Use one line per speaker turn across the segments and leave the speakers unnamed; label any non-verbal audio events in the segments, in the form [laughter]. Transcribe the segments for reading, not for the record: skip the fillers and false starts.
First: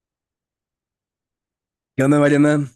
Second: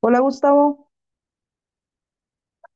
Hola Gustavo,
¿Qué onda, Mariana?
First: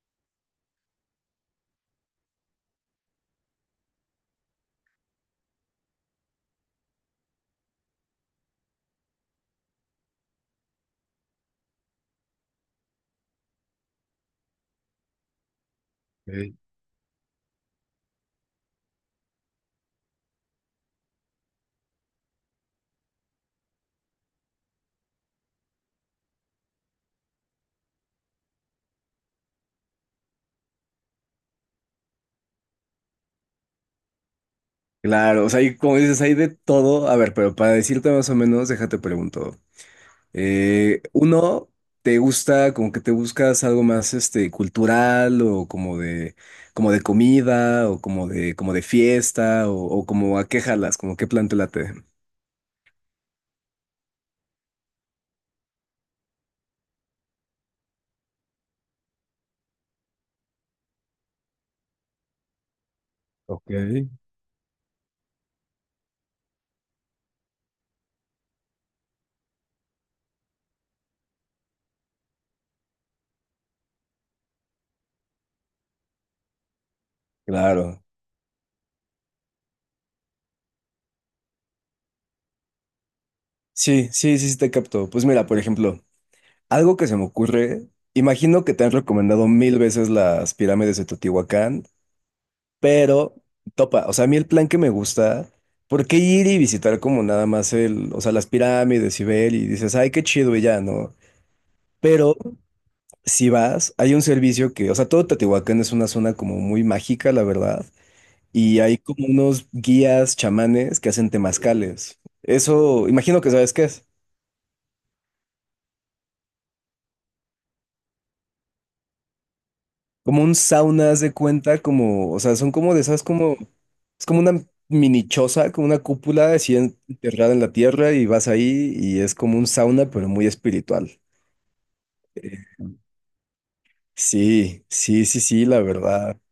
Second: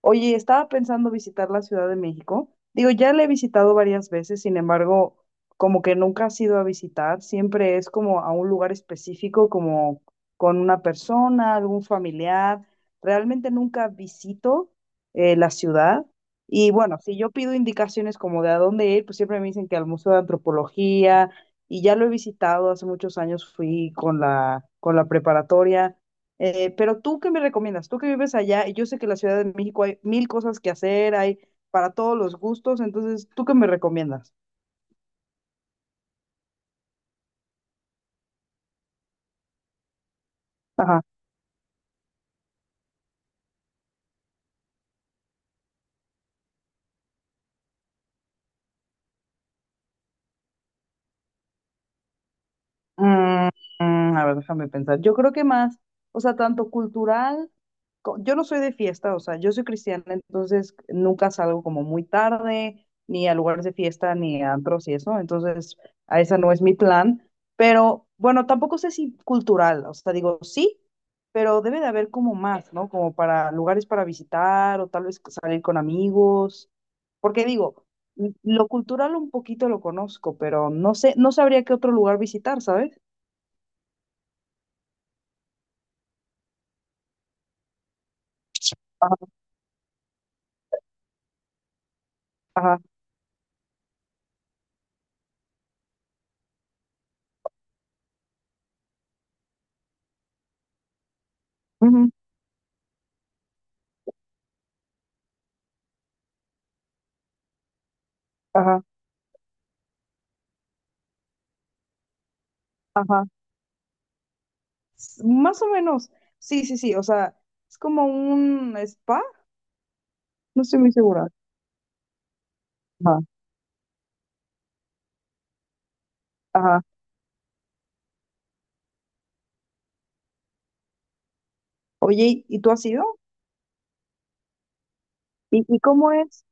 oye, estaba pensando visitar la Ciudad de México. Digo, ya la he visitado varias veces, sin embargo, como que nunca has ido a visitar, siempre es como a un lugar específico, como con una persona, algún familiar. Realmente nunca visito la ciudad.
Ey.
Y bueno, si yo pido indicaciones como de a dónde ir, pues siempre me dicen que al Museo de Antropología, y ya lo he visitado, hace muchos años fui con con la preparatoria. Pero tú, ¿qué me recomiendas? Tú que vives allá, y yo sé que en la Ciudad de México hay mil cosas que hacer, hay para todos los gustos, entonces, ¿tú qué me recomiendas?
Claro, o sea, hay, como dices, hay de todo. A ver, pero para decirte más o menos, déjate pregunto.
Ajá.
Uno, ¿te gusta, como que te buscas algo más, cultural o como de comida o como de fiesta o como a qué jalas, como qué plan te late?
Mm, a ver, déjame pensar. Yo creo que más, o sea, tanto cultural, yo no soy de fiesta, o sea, yo soy cristiana, entonces nunca salgo como muy tarde, ni a lugares
Ok,
de fiesta, ni a antros y eso, entonces a esa no es mi plan, pero bueno, tampoco sé si cultural, o sea, digo, sí, pero debe de haber como más, ¿no? Como para lugares para visitar o tal vez salir con amigos, porque digo,
claro.
lo cultural un poquito lo conozco, pero no sé, no sabría qué otro lugar visitar, ¿sabes?
Sí, sí, sí, sí te capto. Pues mira, por ejemplo, algo que se me ocurre, imagino que te han recomendado mil veces las pirámides de Teotihuacán. Pero topa, o sea, a mí el plan que me gusta, ¿por qué ir y visitar como nada más o sea, las pirámides y ver y dices, ay, qué chido y ya, ¿no?
Ujú.
Pero si vas, hay un servicio que, o sea, todo Teotihuacán es una zona como muy mágica, la verdad, y
Ajá,
hay como unos guías chamanes que hacen temazcales. Eso,
ajá.
imagino que sabes qué es.
Más o menos. Sí, sí, sí. O sea, es como un spa.
Como un
No estoy muy
sauna, haz
segura.
de cuenta, como, o sea, son como de
Ajá,
esas, como, es como una mini choza, como una cúpula así
ajá.
enterrada en la tierra y vas ahí y es como un sauna, pero muy espiritual.
Oye,
Eh,
¿y tú has ido?
Sí, sí, sí, sí, la
Y cómo
verdad.
es?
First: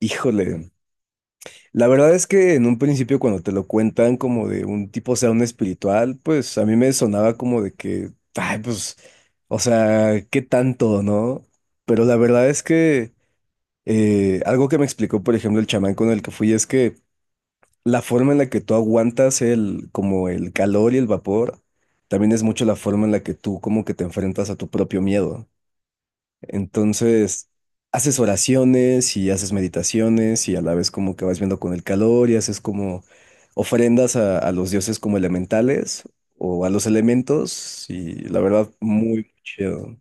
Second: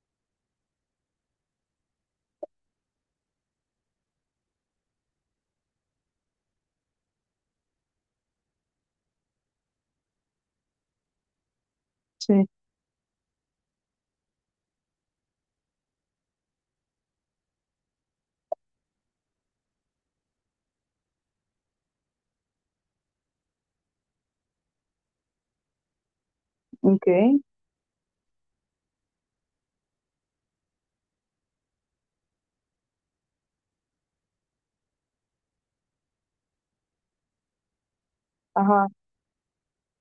Híjole. La verdad es que en un principio cuando te lo cuentan como de un tipo sauna espiritual, pues a mí me sonaba como de que, ay, pues, o sea, ¿qué tanto, no? Pero la verdad
Sí.
es que algo que me explicó, por ejemplo, el chamán con el que fui es que la forma en la que tú aguantas el, como el calor y el vapor, también es mucho la forma en la que tú como que te enfrentas a tu propio miedo.
Ok.
Entonces, haces oraciones y haces meditaciones y a la vez como que vas viendo con el calor y haces como ofrendas a los dioses como elementales o a los elementos y la verdad,
Ajá.
muy chido.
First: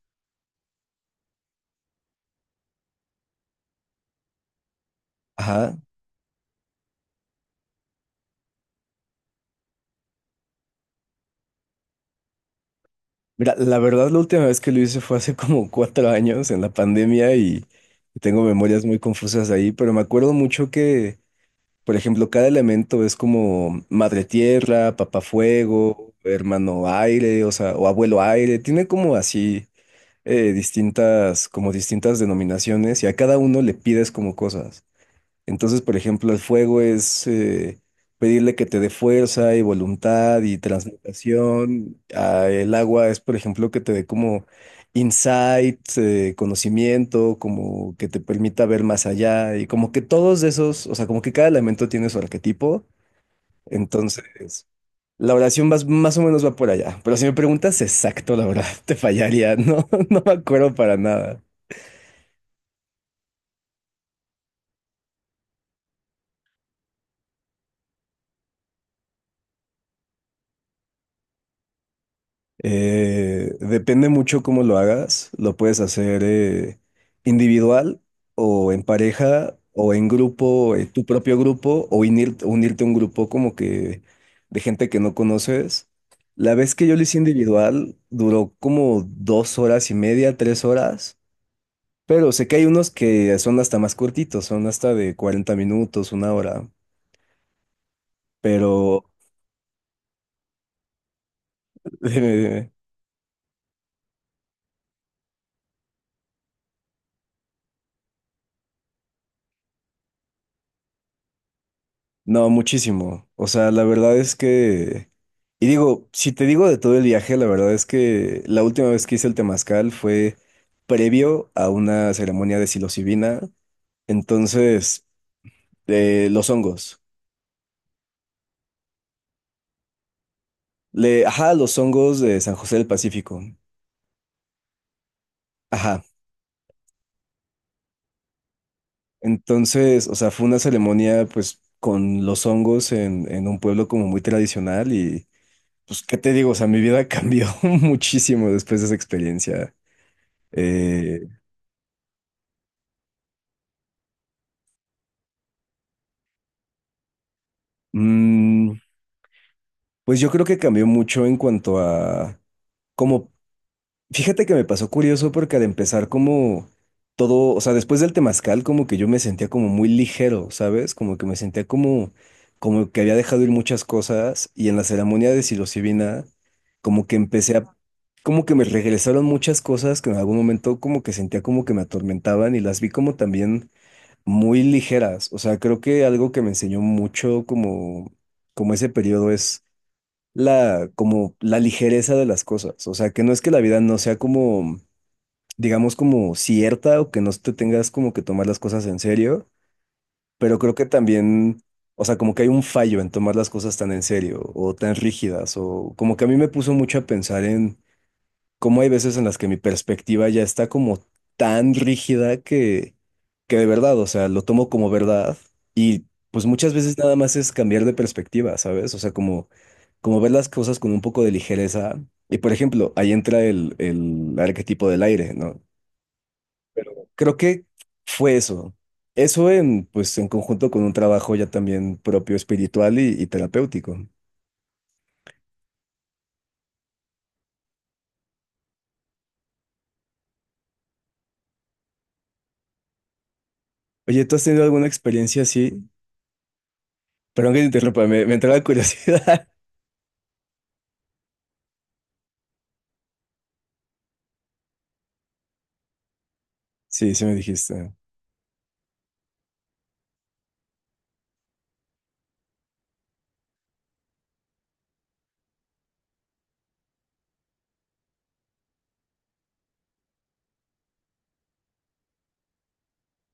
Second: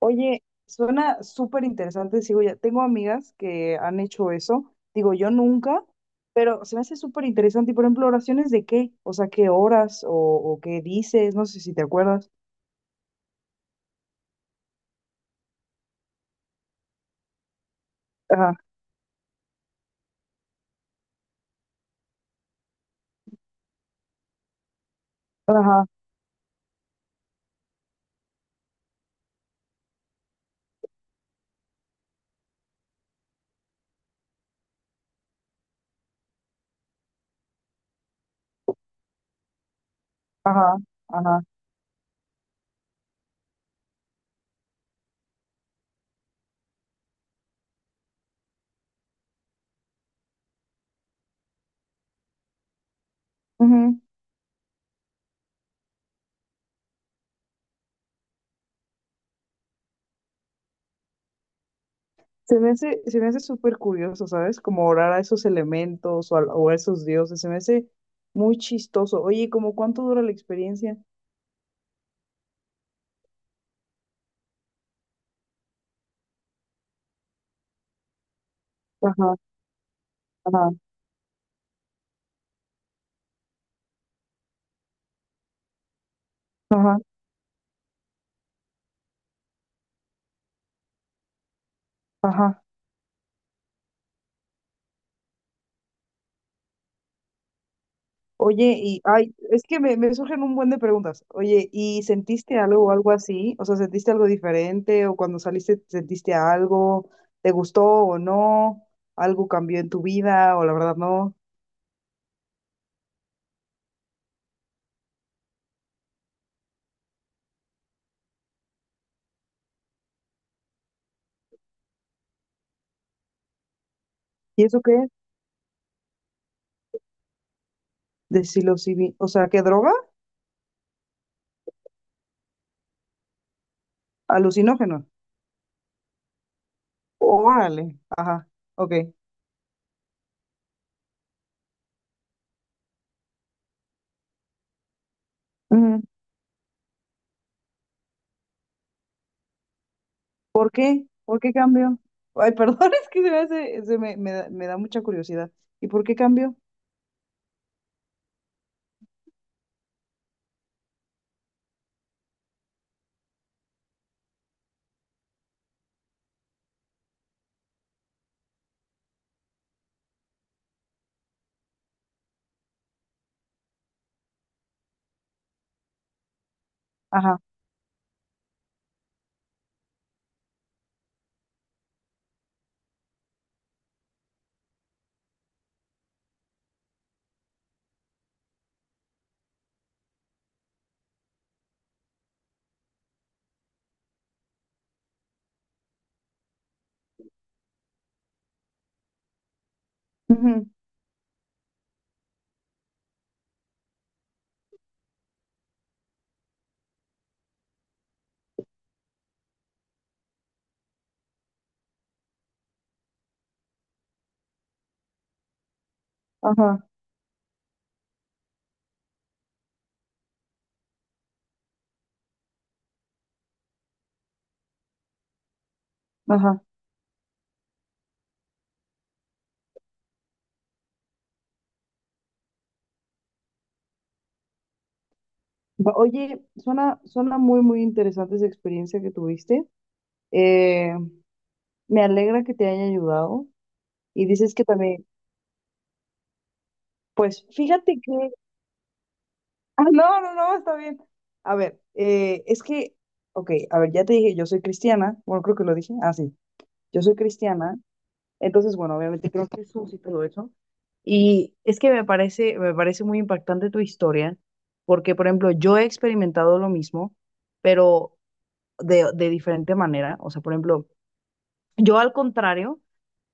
Oye, suena súper interesante. Sigo ya. Tengo amigas que han hecho eso. Digo, yo
Ajá.
nunca, pero se me hace súper interesante. Y por ejemplo, ¿oraciones de qué? O sea, ¿qué horas o qué dices? No sé si te acuerdas.
Mira, la verdad, la última vez que lo hice fue hace como 4 años en la pandemia y tengo
Ajá,
memorias muy confusas de ahí, pero me acuerdo mucho que, por ejemplo, cada elemento es como madre tierra, papá
ajá,
fuego, hermano aire, o sea, o abuelo aire, tiene como así distintas, como distintas denominaciones y a cada uno le pides como cosas. Entonces, por ejemplo, el fuego es pedirle que te dé fuerza y voluntad y
ajá, ajá.
transmutación. Ah, el agua es, por ejemplo, que te dé como insight, conocimiento, como que te permita ver más allá y como que todos esos, o sea, como que cada elemento tiene su arquetipo.
Ujú.
Entonces, la oración más, más o menos va por allá. Pero si me preguntas exacto, la verdad, [laughs] te fallaría. No, [laughs] no me acuerdo para nada.
Se me hace súper curioso, ¿sabes? Como orar a esos elementos o a esos dioses. Se me hace muy chistoso. Oye, ¿cómo cuánto dura la experiencia?
Depende mucho cómo lo hagas. Lo puedes hacer individual o en
Ajá,
pareja o en
ajá,
grupo, tu propio grupo o unirte a un grupo como que de gente que no conoces. La vez que yo
ajá,
lo hice individual duró como 2 horas y media, 3 horas, pero sé que
ajá.
hay unos que son hasta más cortitos, son hasta de 40 minutos, una hora,
Oye, y
pero
ay, es que me surgen un buen de preguntas. Oye, ¿y sentiste
[laughs]
algo o algo así? O sea, ¿sentiste algo diferente? ¿O cuando saliste sentiste algo? ¿Te gustó o no? ¿Algo cambió en tu vida o la verdad no?
No, muchísimo. O sea, la verdad es que... Y digo, si te digo de todo el viaje, la verdad es que la última vez que hice el temazcal fue previo a una ceremonia de psilocibina.
¿Y eso
Entonces,
qué?
los hongos.
O sea, ¿qué droga?
Le, ajá, los hongos de San José del Pacífico.
Alucinógeno.
Ajá.
Órale. Ajá. Ok.
Entonces, o sea, fue una ceremonia pues con los hongos en un pueblo como muy tradicional y pues,
Ujú.
¿qué te digo? O sea, mi vida cambió [laughs] muchísimo después de esa experiencia.
¿Por qué?
eh,
¿Por qué cambió? Ay, perdón, [laughs] es que se me hace, se me, me da mucha curiosidad. ¿Y por qué cambió?
Mm, pues yo creo que cambió mucho en cuanto a, como, fíjate que me pasó curioso porque al empezar como todo, o sea, después del temazcal como que yo me sentía como muy ligero, ¿sabes? Como que me sentía como, como que había dejado ir muchas cosas y en la ceremonia de psilocibina como que
Ajá.
empecé a, como que me regresaron muchas cosas que en algún momento como que sentía como que me atormentaban y las vi como también muy ligeras, o sea, creo que algo que me enseñó mucho como ese periodo es la, como la ligereza de las cosas. O sea, que no es que la vida no sea como, digamos, como cierta o que no te tengas como que tomar las cosas en serio, pero
Ujú.
creo que también, o sea, como que hay un fallo en tomar las cosas tan en serio o tan rígidas o como que a mí me puso mucho a pensar en como hay veces en las que mi perspectiva ya está como tan rígida que de verdad, o sea, lo tomo como verdad y pues muchas
Ajá.
veces nada más es cambiar de perspectiva, ¿sabes? O sea, como, como ver las cosas con un poco de ligereza. Y por ejemplo, ahí entra el arquetipo del aire, ¿no?
Ajá.
Pero creo que fue eso. Eso en, pues, en conjunto con un trabajo ya también propio espiritual y terapéutico.
Oye, suena, suena muy, muy interesante esa experiencia que tuviste. Eh, me alegra que te haya ayudado.
Oye,
Y
¿tú has
dices
tenido
que
alguna
también,
experiencia así?
pues
Perdón que te
fíjate
interrumpa,
que...
me,
[laughs]
me entró la curiosidad.
Ah, no, no, no, está bien. A ver, es que, ok, a ver, ya te dije, yo soy cristiana. Bueno, creo que lo dije. Ah, sí, yo
Sí,
soy
sí me
cristiana.
dijiste.
Entonces, bueno, obviamente creo que Jesús y todo eso. Y es que me parece muy impactante tu historia, porque, por ejemplo, yo he experimentado lo mismo, pero de diferente manera. O sea, por ejemplo... Yo al contrario,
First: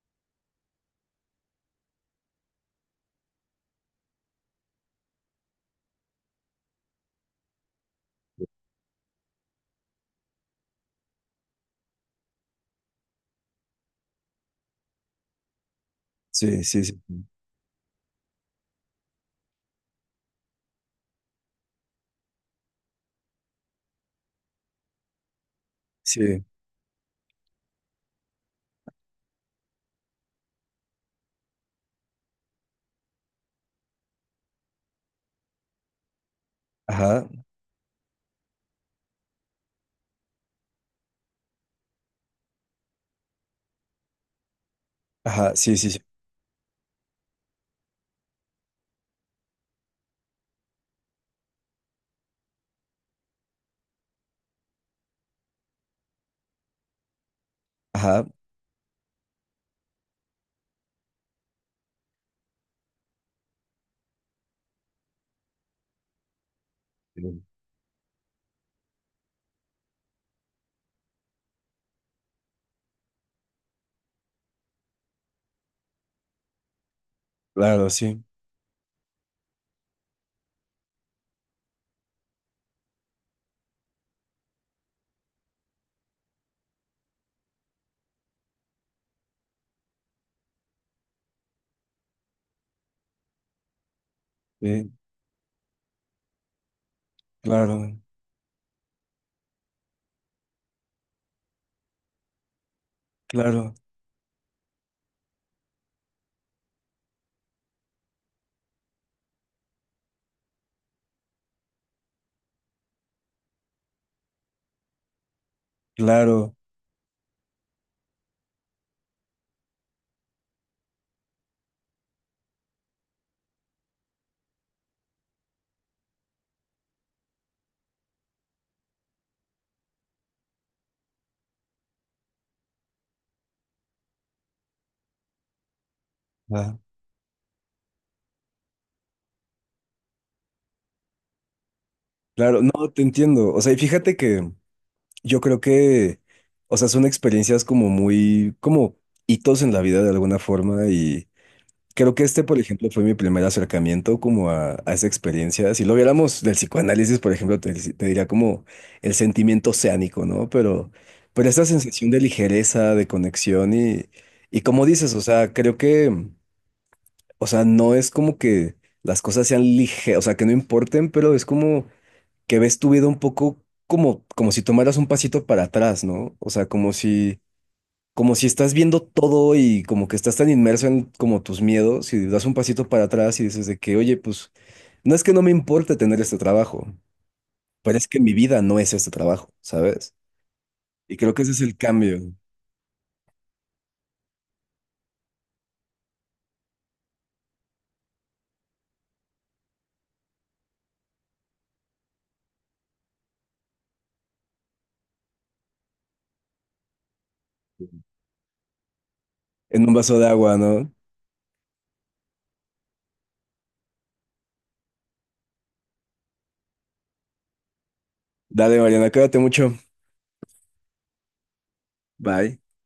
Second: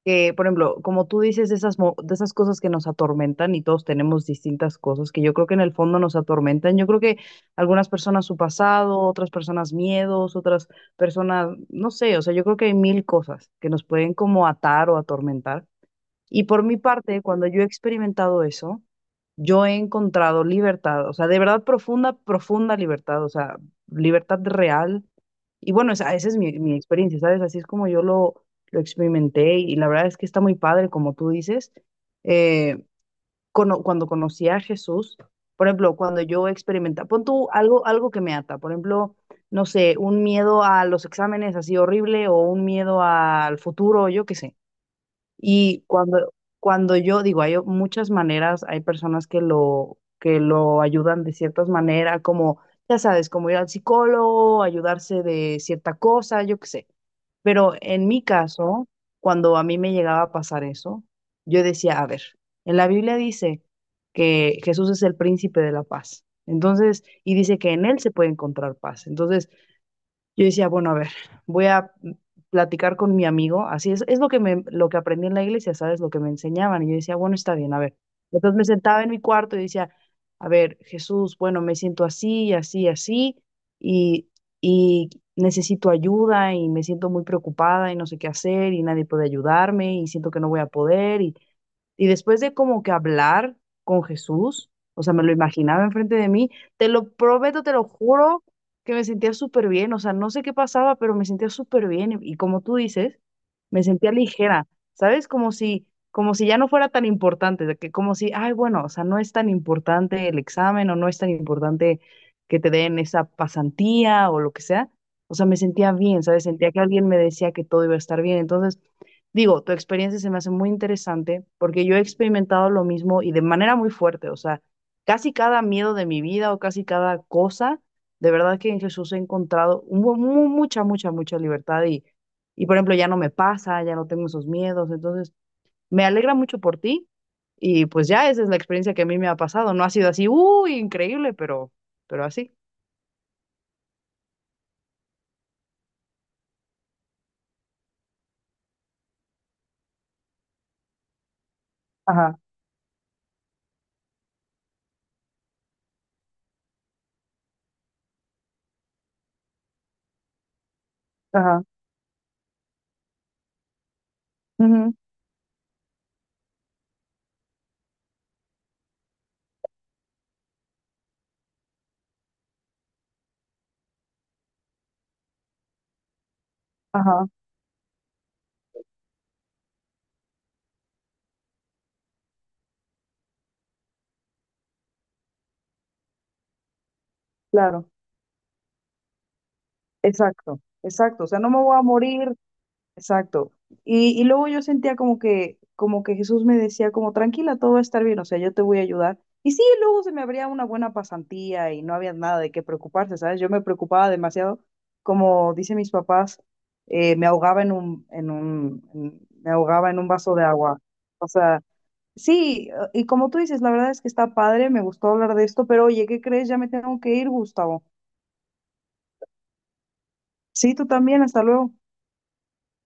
que por ejemplo, como tú dices, de esas cosas que nos atormentan y todos tenemos distintas cosas que yo creo que en el fondo nos atormentan. Yo creo que algunas personas su pasado, otras personas miedos, otras personas, no sé, o sea, yo creo que hay mil cosas que nos pueden como atar o atormentar. Y por
Sí,
mi
sí, sí.
parte, cuando yo he experimentado eso, yo he encontrado libertad, o sea, de verdad profunda, profunda libertad, o sea, libertad real. Y bueno, esa es
Sí.
mi experiencia, ¿sabes? Así es como yo lo experimenté y la verdad es que está muy padre, como tú dices. Eh, Cuando conocí a Jesús, por ejemplo, cuando yo experimentaba, pon
Ajá,
tú algo, algo que me ata, por ejemplo, no sé, un miedo a los exámenes así horrible o un miedo al futuro, yo qué sé.
ajá, sí,
y
sí, sí.
cuando, Cuando yo digo, hay muchas maneras, hay personas que lo ayudan de ciertas maneras, como, ya sabes, como ir al psicólogo, ayudarse de cierta cosa, yo qué sé. Pero en mi
Ajá.
caso, cuando a mí me llegaba a pasar eso, yo decía, a ver, en la Biblia dice que Jesús es el príncipe de la paz. Entonces, y
Sí.
dice que en él se puede encontrar paz. Entonces, yo decía, bueno, a ver, voy a platicar con mi amigo, así es lo que me, lo que aprendí en la iglesia, ¿sabes? Lo que me enseñaban. Y yo decía, bueno, está bien, a
Claro,
ver.
sí.
Entonces me sentaba en mi cuarto y decía, a ver, Jesús, bueno, me siento así, así, así, y, y necesito ayuda y me siento muy preocupada y no sé qué hacer y nadie puede ayudarme y siento que no voy a poder. Y después de como que hablar con Jesús,
Sí,
o sea, me lo imaginaba enfrente de mí, te lo prometo, te
claro,
lo juro, que me sentía súper bien, o sea, no sé qué pasaba, pero me sentía súper bien y como tú dices,
claro,
me sentía ligera, ¿sabes? Como si ya no fuera tan importante, de que como si, ay, bueno, o sea, no es tan importante el examen o no es tan importante que te den esa pasantía o lo que sea. O sea, me sentía bien, ¿sabes?
claro.
Sentía que alguien me decía que todo iba a estar bien. Entonces, digo, tu experiencia se me hace muy interesante porque yo he experimentado lo mismo y de manera muy fuerte, o sea, casi cada miedo de mi vida o casi cada cosa, de verdad que en Jesús he encontrado mucha, mucha, mucha libertad y, por ejemplo, ya no me pasa, ya no tengo esos miedos, entonces me alegra mucho por
Ajá,
ti y pues ya esa es la experiencia que a mí me ha pasado, no ha sido así, uy, increíble, pero así.
claro, no, te entiendo. O sea, y fíjate que yo creo que, o sea, son experiencias como muy, como hitos en la vida de alguna forma. Creo que
Ajá,
este, por ejemplo, fue mi primer acercamiento como a esa experiencia. Si lo viéramos del psicoanálisis, por ejemplo, te diría como el sentimiento oceánico, ¿no? Pero esta
ajá,
sensación de ligereza, de conexión y como
ujú,
dices, o sea, creo que, o sea, no es como que las cosas sean ligeras, o sea, que no importen, pero es como que ves tu vida un poco como, como si tomaras un pasito para atrás, ¿no? O sea,
ajá,
como si estás viendo todo y como que estás tan inmerso en como tus miedos y das un pasito para atrás y dices de que, oye, pues no es que no me importe tener este trabajo,
claro,
pero es que mi vida no es este trabajo, ¿sabes?
exacto,
Y
exacto. O
creo
sea,
que
no
ese
me
es el
voy a
cambio
morir. Exacto. Y luego yo sentía como que Jesús me decía como, tranquila, todo va a estar bien, o sea, yo te voy a ayudar. Y sí, luego se me abría una buena pasantía y no había nada de qué preocuparse, ¿sabes? Yo me preocupaba demasiado, como dicen mis papás, me ahogaba en me
en
ahogaba
un
en un
vaso de
vaso de
agua,
agua.
¿no?
O sea, sí, y como tú dices, la verdad es que está padre, me gustó hablar de esto, pero oye, ¿qué crees? Ya me tengo que ir, Gustavo.
Dale, Mariana, cuídate mucho.
Sí, tú también, hasta luego.
Bye.